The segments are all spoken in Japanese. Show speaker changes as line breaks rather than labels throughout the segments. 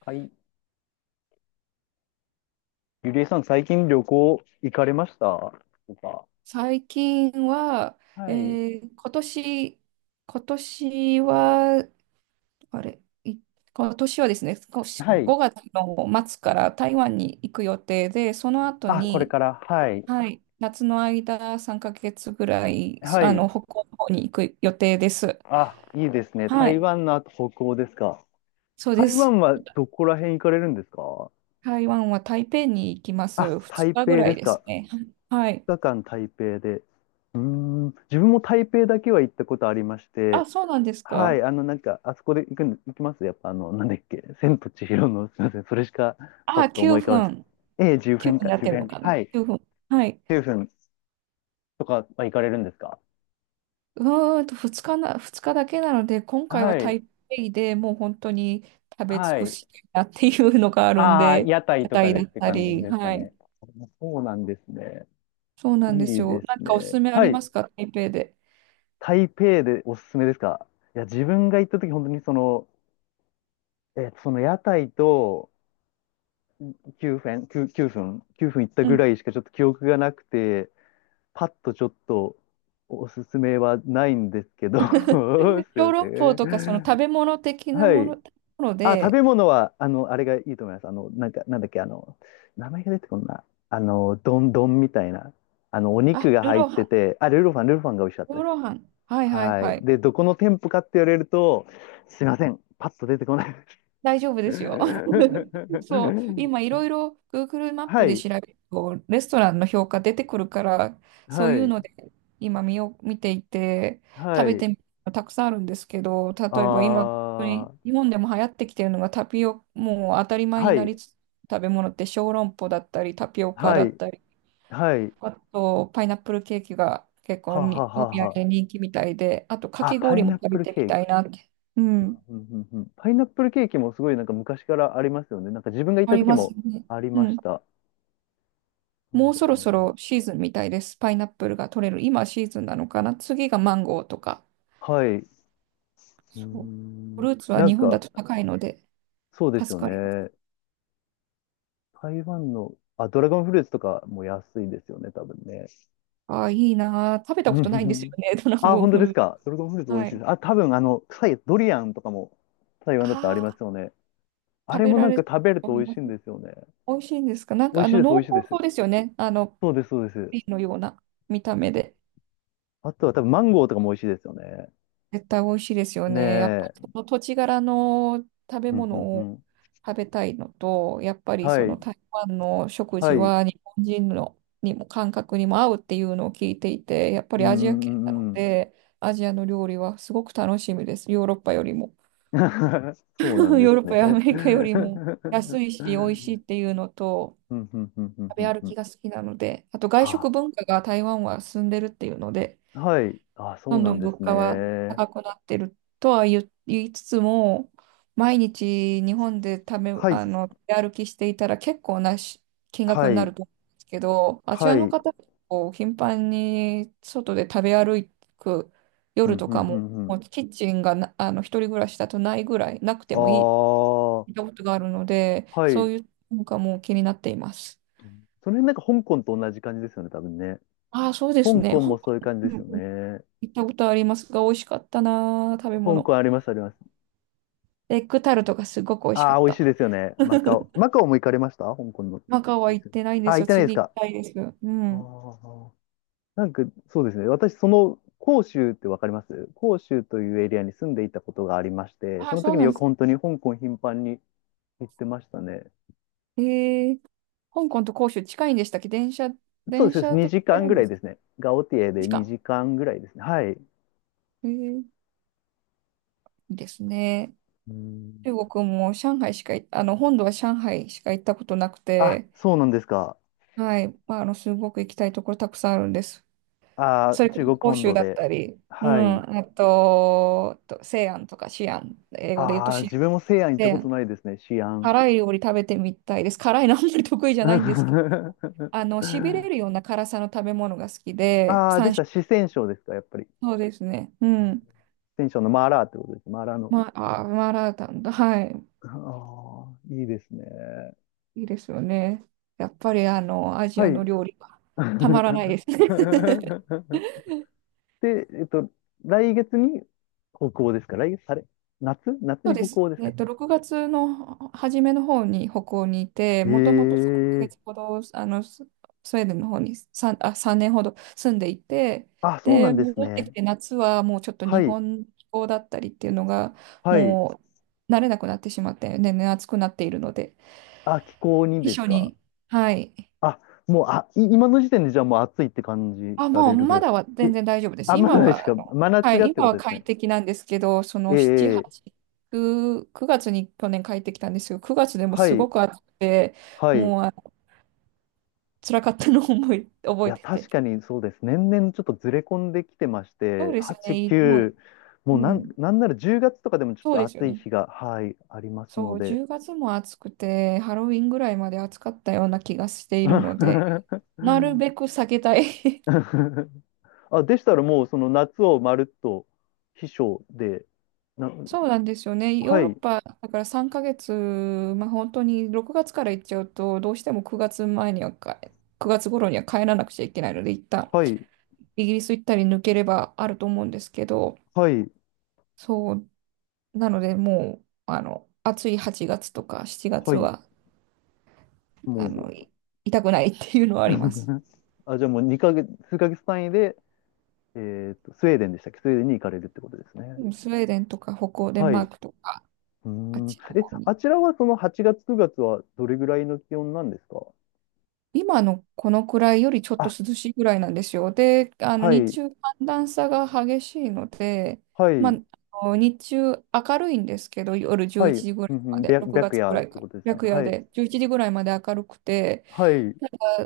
はい。ゆりえさん、最近旅行行かれましたとか？
最近は、え
はい。
ー今年、今年は、あれ、い今年はですね、少し
はい。
5月の末から台湾に行く予定で、その後
あ、これ
に、
から。はい。
はい、夏の間3ヶ月ぐらい、
はい。
北欧の方に行く予定です。
あ、いいですね。
は
台
い、
湾の後、北欧ですか？
そうで
台
す。
湾はどこら辺行かれるんですか？
台湾は台北に行きま
あ、
す。2
台
日ぐ
北
ら
で
い
す
です
か？
ね。はい。
2日間台北で。うーん。自分も台北だけは行ったことありまし
あ、
て。
そうなんです
はい。
か。
あの、なんか、あそこで行くん、行きますやっぱ、あの、なんだっけ。千と千尋の、すみません。それしか、パ
あ、
ッと思
9
い浮かばないです。
分。
ええ、10
9
分
分
か、
やっ
10
てるの
分。
かな。
はい。
9分。はい。
10分。とかは行かれるんですか？
2日な、二日だけなので、今回は
はい。
台北でもう本当に食べ尽
は
く
い。
したいなっていうのがあるん
ああ、
で、
屋台
屋
とか
台
でっ
だっ
て
た
感じ
り、
ですか
はい。
ね。そうなんですね。
そう
い
なんです
い
よ。
です
なんかおす
ね。
すめあ
は
り
い。
ますか、台北で。
台北でおすすめですか？いや、自分が行った時、本当にその、その屋台と9分行った
う
ぐら
ん。
いしかちょっと記憶がなくて、パッとちょっとおすすめはないんですけど、すい
小
ませ
籠包とか、その食
ん。
べ物的な
はい。
もの
あ、食
で、
べ物は、あの、あれがいいと思います。あの、なんか、なんだっけ、あの、名前が出てこんな。あの、丼みたいな。あの、お肉
あ、
が
ルー
入っ
ロー
て
ハ
て、あ、ルルファンが美味しかっ
ン、
た
ルー
です。
ローハン。はいはい
は
は
い。
い。
で、どこの店舗かって言われると、すいません。パッと出てこないです。
大丈夫ですよ。そう、今い ろいろ Google マッ
は
プで
い。
調べると、レストランの評価出てくるから、そう
は
いう
い。
ので今見ていて、食
は
べ
い。
てみるのたくさんあるんですけど、例えば今、本当
あ
に
ー。
日本でも流行ってきてるのがタピオ、もう当たり前に
は
な
い。
りつつ食べ物って小籠包だったり、タピオカ
は
だっ
い。
たり、
はい。
あとパイナップルケーキが結構
は
に
は
お
は
土
は。
産人気みたいで、あとか
あ、
き
パ
氷
イ
も
ナッ
食
プ
べ
ル
てみ
ケー
たい
キ。
なって、う
う
ん、
んうんうんうん、パイナップルケーキもすごいなんか昔からありますよね。なんか自分が行っ
あ
た
り
時
ます
も
ね。
あり
う
ま
ん、
した。そ
も
う
う
だ
そろそろ
よ
シーズンみたいです。パイナップルが取れる。今シーズンなのかな。次がマンゴーとか。
な。はい。うー
そう。フ
ん。
ルーツは
なん
日本だ
か、
と高いので
そうです
助
よ
かります。
ね。台湾の、あ、ドラゴンフルーツとかも安いですよね、多分ね。
ああ、いいなあ。食べた
うん
こ
う
とない
ん
んです
う
よ
ん。
ね。ドラ
あ、
ゴン
本当
フ
で
ル
す
ーツ。
か。ドラゴンフルーツ美味
は
しいで
い。
す。あ、多分あの、臭いドリアンとかも台湾だったらあり
あ
ます
あ、
よね。あ
食
れ
べ
も
ら
なん
れる
か
と
食べると
思
美
い
味
ま
しい
す。
んですよね。
美味しいんですか？なん
美
か
味しいです、美
濃
味しいで
厚そ
す。
うですよね。
そうです、そうです。
ピーのような見た目で。
あとは多分マンゴーとかも美味しいですよね。
絶対美味しいですよ
ね
ね。やっぱり
え。
その土地柄の食べ
うんう
物
んう
を
ん。
食べたいのと、やっぱりそ
は
の
い、
台湾の食
は
事
い、うん
は日本人のにも感覚にも合うっていうのを聞いていて、やっぱ
う
りアジア
んう
系なの
んうん。
で、アジアの料理はすごく楽しみです。ヨーロッパよりも。
そうなん で
ヨーロッ
す
パやアメ
ね。う
リカよりも安
ん
いし美味しいっていうのと、
うんうんうんう
食べ
ん
歩
う
き
ん。
が好きなので、あと外
あ、
食文化が台湾は進んでるっていうので、
はい、あ、そ
ど
う
ん
な
ど
ん
ん
で
物
す
価は
ね。
高くなってるとは言いつつも、毎日日本で
はい、
出歩きしていたら結構なし金額
は
にな
い、
ると思うんですけど、あち
は
ら
い、う
の方、
ん
こう頻繁に外で食べ歩く
う
夜
ん
と
う
か
ん
も、
うん。
もうキッチンがな、一人暮らしだとないぐらい、なく
あ
てもいい、聞いた
あ、
ことがあるので、
は
そ
い。
ういう文化も気になっています。
その辺なんか香港と同じ感じですよね、多分ね。
ああ、そうです
香
ね。
港も
香
そ
港、
ういう感
う
じ
ん
ですよ
うん、
ね。
行ったことありますが、美味しかったな、食べ
香港
物。
あります、あります。
エッグタルトがすごく美味しか
ああ、
っ
美味しい
た。
ですよね。マカオ。マカオも行かれました香港の。
マカオは行ってないん
あ
で
あ、
す
行っ
よ。
てないです
次行き
か。
たいです。う
あ
ん。
あ。なんか、そうですね。私、その、広州ってわかります？広州というエリアに住んでいたことがありまして、そ
あ、
の
そ
時
う
に
なん
よ
で
く
す。
本当に香港頻繁に行ってましたね。
えー、香港と広州近いんでしたっけ？電車、
そう
電
です。
車で行
2時
け
間
る
ぐ
ん
ら
で
い
す
で
か？
すね。ガオティエで
時間。
2時間ぐらいですね。はい。
いいですね。
うん。
中国も上海しかい、本土は上海しか行ったことなく
あ、
て、
そうなんですか。
はい。まあ、すごく行きたいところたくさんあるんです。
あ
そ
ー、
れこ
中
そ
国
広
本
州
土
だっ
で。
たり、う
はい。
ん、あと、西安とか西安、英語で言うと
ああ、
西安。
自分も西安行った
西
こと
安
ないですね。西安。
辛い料理食べてみたいです。辛いのあんまり得意じゃないんですけど、しびれるような辛さの食べ物が好きで、
ああ、で
三
し
種。
た。四川省ですか、やっぱり。
そうですね。うん。
四川省のマーラーってことです。マーラーの。
まあ、マーラータンだ。はい。
ああ、いいですね。
いいですよね。やっぱり、アジ
は
ア
い。
の料理はたまらないですね。
で、来月に北欧ですか？来月、あれ、夏
そう
に
で
北
す。
欧ですか？
6月の初めの方に北欧にいて、もとも
え
と3ヶ
え。
月ほど、スウェーデンの方に3年ほど住んでいて、
あ、そうな
で、
んです
戻ってき
ね。
て夏はもうちょっと
は
日
い。
本の気候だったりっていうのが、
はい。
もう慣れなくなってしまって、年々暑くなっているので、
あ、気候に
避
です
暑
か？
に、はい。
あ、もう、今の時点でじゃあもう暑いって感じ
あ、
ら
も
れ
う
るぐら
ま
いで
だ
す。
は
え、
全然大丈夫です。
あ、まだ
今
ないです
は、
か、真
は
夏が
い、
って
今
こ
は
とですね。
快適なんですけど、その7、
ええ。
8、9月に去年帰ってきたんですよ。9月でも
は
す
い。
ごく暑くて、
はい。
もう辛かったのを
い
覚え
や、
てて。
確かにそうです。年々ちょっとずれ込んできてまし
そう
て、
ですよ
8、
ね。もう、
9、もう
う
なん、
ん、
なんなら10月とかでもちょっ
そう
と
ですよ
暑い
ね。
日が、はい、あります
そ
の
う、
で。
10月も暑くて、ハロウィンぐらいまで暑かったような気がしているので、なるべく避けたい。
あ、でしたらもうその夏をまるっと秘書で、な、
そうなんですよね。ヨ
は
ーロッ
い、
パだから3ヶ月、まあ、本当に6月から行っちゃうと、どうしても9月頃には帰らなくちゃいけないので、一旦
はい、
イギリス行ったり抜ければあると思うんですけど、
はい、
そう、なのでもう、暑い8月とか7
は
月
い、
は、あ
も
の、い痛くないっていうの
う
はあります。
あ、じゃあもう2ヶ月、数ヶ月単位で、スウェーデンに行かれるってことですね。
スウェーデンとか北欧、デン
はい。
マー
う
クとか、
ー
あっ
ん。
ちの
え、
方
あ
に
ちらはその8月、9月はどれぐらいの気温なんですか？
今のこのくらいよりちょっと
あ、
涼しいぐらいなんですよ。で、
は
日
い、
中寒暖差が激しいので、
は
まあ、
い、
日中明るいんですけど、夜
は
11
い、う
時ぐらい
ん
ま
うん、
で、6
白
月ぐ
夜
ら
っ
い
て
から、
ことですね。
白夜
はい、
で11時ぐらいまで明るくて、
はい、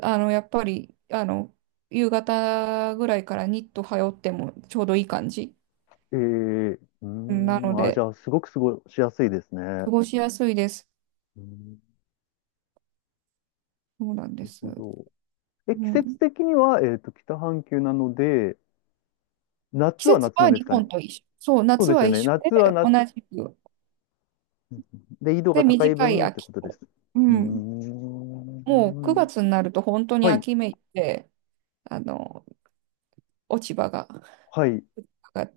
やっぱり夕方ぐらいからニット羽織ってもちょうどいい感じ
うー
なの
ん、あ、じ
で、
ゃあ、すごく過ごしやすいですね。
過
う
ごしやすいです。
ーん、
そうなんで
なる
す。
ほど。え、
う
季節
ん、
的には、北半球なので、
季
夏は
節
夏な
は
んです
日
かね。
本と一緒。そう、
そう
夏
です
は
よ
一
ね。
緒
夏は
で、同
夏、
じく。
うんうん、で、緯度が
で、
高い
短い
分って
秋
ことです。
子。う
うー
ん。もう
ん。
9月になると本当に
はい、
秋めいて、あの、落ち葉が、
はい、うん
が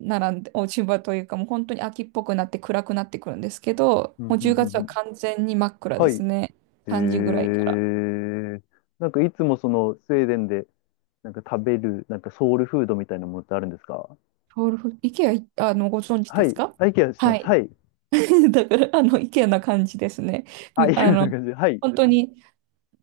並んで、落ち葉というかもう本当に秋っぽくなって暗くなってくるんですけど、
う
も
ん
う
う
10月
んう
は
ん、
完全に真っ暗
は
で
い。
す
へ
ね。3時ぐらいから。
え。なんかいつもそのスウェーデンでなんか食べるなんかソウルフードみたいなものってあるんですか？
ソウルフ、イケア、ご存知
は
です
い。
か？
あ、イケアしてま
は
す。
い。
はい。
だから、イケアな感じですね。
あ、
み
イケア
あ
な
の、
感じで。はい。
本当に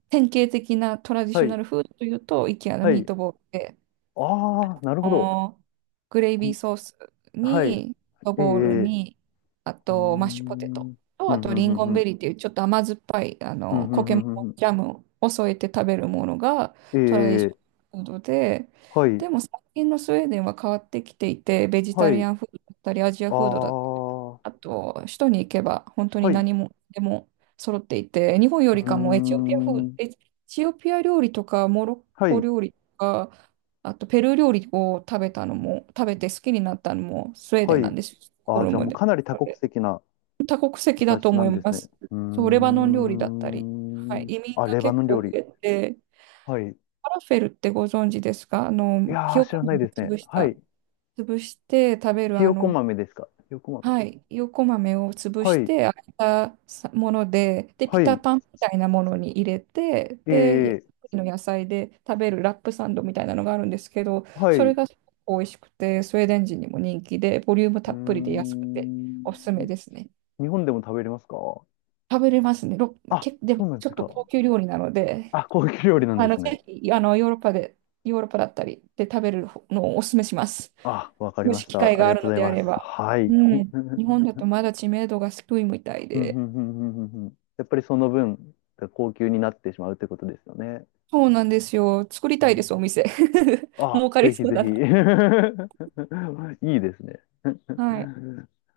典型的なトラディ
は
ショナ
い。
ルフードというと、イケアの
は
ミー
い。
トボールで、
ああ、なる
あ
ほど。
のグレイビーソース
はい。
に、ド
ええ。
ボール
う
に、あ
ー
と、マッシュポテ
ん。う
ト
ん、
と、
う
あと、リ
ん、う
ン
ん、
ゴ
う
ンベ
ん。
リーっていう、ちょっと甘酸っぱい、
うん、うん、う
苔の
ん、うんうん、
ジャムを添えて食べるものが
え
トラディショナル
え。
フードで、
はい。
でも最近のスウェーデンは変わってきていて、ベジ
は
タリ
い。
アンフードだったり、アジア
あ
フードだったり
あ。は
あと、首都に行けば本当
い。
に
う
何もでも揃っていて、日本よ
ー
りかも
ん。
エチオピア料理とかモロッ
は
コ
い。
料理とか、あとペルー料理を食べたのも、食べて好きになったのもスウェーデ
は
ンな
い。
んですよ、ストック
あ
ホ
あ、
ル
じゃあ
ム
もう
で。
かなり多国籍な。
多国籍だと
形な
思
ん
い
です
ま
ね。
す。
うー
そう、レバノン料理だったり、はい、
ん。
移民
あ、
が
レバ
結
ノン
構
料
増
理。
えて、フ
はい。い
ァラフェルってご存知ですか？ひ
やー、
よ
知
こ
らない
豆
ですね。
を
はい。
潰して食べる
ひよこ豆ですか。ひよこ豆。
はい、横豆を潰
は
し
い。
て開いたさもので、で、ピ
は
タ
い。
パンみたいなものに入れて、で、
ええ。
の野菜で食べるラップサンドみたいなのがあるんですけど、
は
そ
い。
れ
う
がすごく美味しくて、スウェーデン人にも人気で、ボリューム
ー
たっぷりで安くておすすめ
ん。
ですね。
日本でも食べれますか？
食べれますね。
あ、
で
そ
も
うなん
ち
で
ょ
す
っと
か。
高級料理なので、
あ、高級料理なんですね。
ぜひ、ヨーロッパだったりで食べるのをおすすめします。
あ、わかり
も
ま
し
し
機会
た。あ
が
り
あ
がと
る
うご
の
ざい
であ
ま
れ
す。
ば。
はい。
う ん。
うん
日本だとまだ知名度が低いみたい
うんう
で。
んうんうんうん、やっぱりその分、高級になってしまうということですよね。
そうなんですよ。作り
う
たいで
ん。
す、お店。
あ、
儲かり
ぜひ
そう
ぜ
だ
ひ。
な。
いいですね。
はい。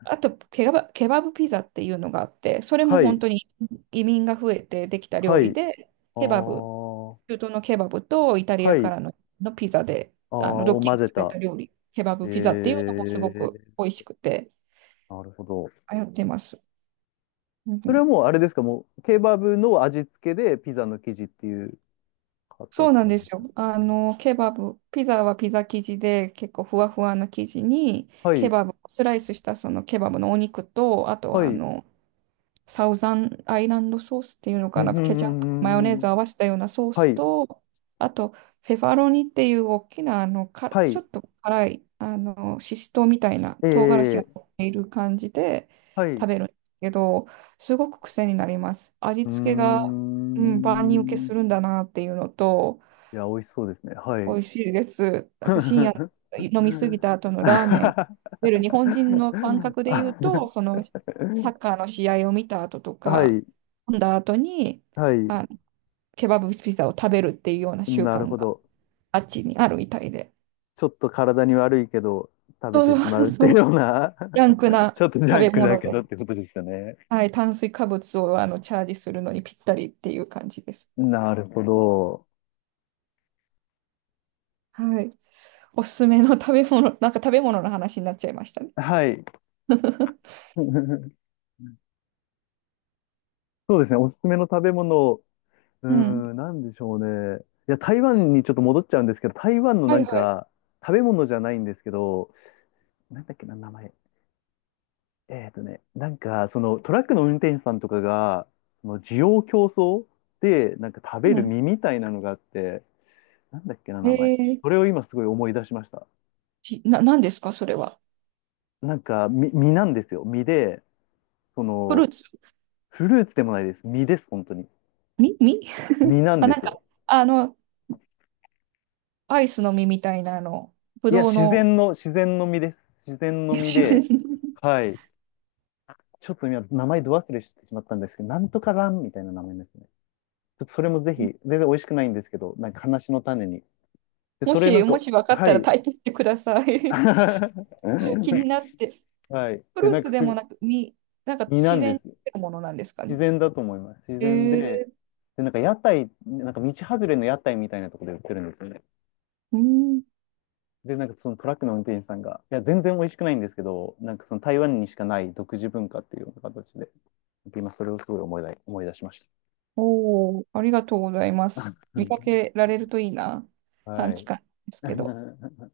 あと、ケバブピザっていうのがあって、それも
は
本
い、
当に移民が増えてできた
は
料理
い、
で、
あ
ケバブ、
ー、
中東のケバブとイタリ
は
アか
い、
らのピザで、
あー
ドッ
を
キン
混
グ
ぜ
され
た。
た料理、ケバ
え
ブピザっていうのもすごく
ー、
美味しくて、
なるほど。
流行ってます。うんう
それは
ん、
もうあれですか、もうケバブの味付けでピザの生地っていう
そう
形
なん
なん
で
で
す
す
よ。
ね。
ケバブ、ピザはピザ生地で結構ふわふわな生地に、
は
ケ
い、
バブ、スライスしたそのケバブのお肉と、あと
は
は
い、うん
サウザンアイランドソースっていうの
うん
かな、
うん
ケチャップ、マヨネー
うんう
ズ
ん、
合わせたようなソー
は
ス
い、
と、あと、フェファロニっていう大きな、
は
ちょ
い、
っと辛い、シシトウみたいな
え
唐辛子が
ー、
乗っている感じで
はい、
食
う
べるんですけど、すごく癖になります。味
ー
付けが、うん、万人受け
ん。
するんだなっていうのと、
いや、美味しそうですね。は
美
い。
味しいです。なんか深夜飲みすぎ た後のラーメン。
あ
出る日本人の感覚で言う と、そのサッカーの試合を見た後と
は
か、
い、
飲んだ後に
はい、
あケバブピザを食べるっていうような習
なる
慣
ほ
が
ど。
あっちにあるみたいで。
ちょっと体に悪いけど食べ
そ
て
う
しま
そうそう
うって
そ
いう
う。
ような
ジャンク
ち
な
ょっとジ
食
ャン
べ
クだ
物
け
で、
どってことですよね。
はい、炭水化物をチャージするのにぴったりっていう感じです。
なるほねど。
はい。おすすめの食べ物、なんか食べ物の話になっちゃいましたね。
はい。そうですね、おすすめの食べ物、うー
うん。
ん、なんでしょうね。いや、台湾にちょっと戻っちゃうんですけど、台湾の
は
な
い
ん
はい。
か、食べ物じゃないんですけど、なんだっけな、名前。なんか、そのトラックの運転手さんとかが、その需要競争で、なんか食べ
う
る
ん。
実みたいなのがあって、なんだっけな、
え
名前。
ー
それを今すごい思い出しました。
ち、な、なんですか、それは。
なんか、実、実なんですよ。実で、そ
フルー
の、
ツ
フルーツでもないです。実です、本当に。
み、み
実 なん
あ、
で
なん
す
か、
よ。
あの、アイスの実みたいな、ぶ
いや、
どう
自
の
然の、自然の実です。自然の 実
自
で、
然。
はい。ちょっと今、名前ど忘れしてしまったんですけど、なんとかランみたいな名前ですね。ちょっとそれもぜひ、全然美味しくないんですけど、なんか話の種に。で、
も
それな
し、
ん
も
か、
し分かっ
は
たら
い、
タイプしてください。気になって。
はい。
フ
で、
ルー
なん
ツ
か
でも
す、
なく、なんか
身な
自
ん
然
で
に
す。
出るものなんですかね。
自然だと思います。自
え
然で、
ー、
で、なんか屋台、なんか道外れの屋台みたいなところで売ってるんですよね。
うん、
で、なんかそのトラックの運転手さんが、いや、全然美味しくないんですけど、なんかその台湾にしかない独自文化っていうような形で、今それをすごい思い出しまし
おー、ありがとうございます。
た。
見かけられるといいな。
は
短期
い。
間ですけど。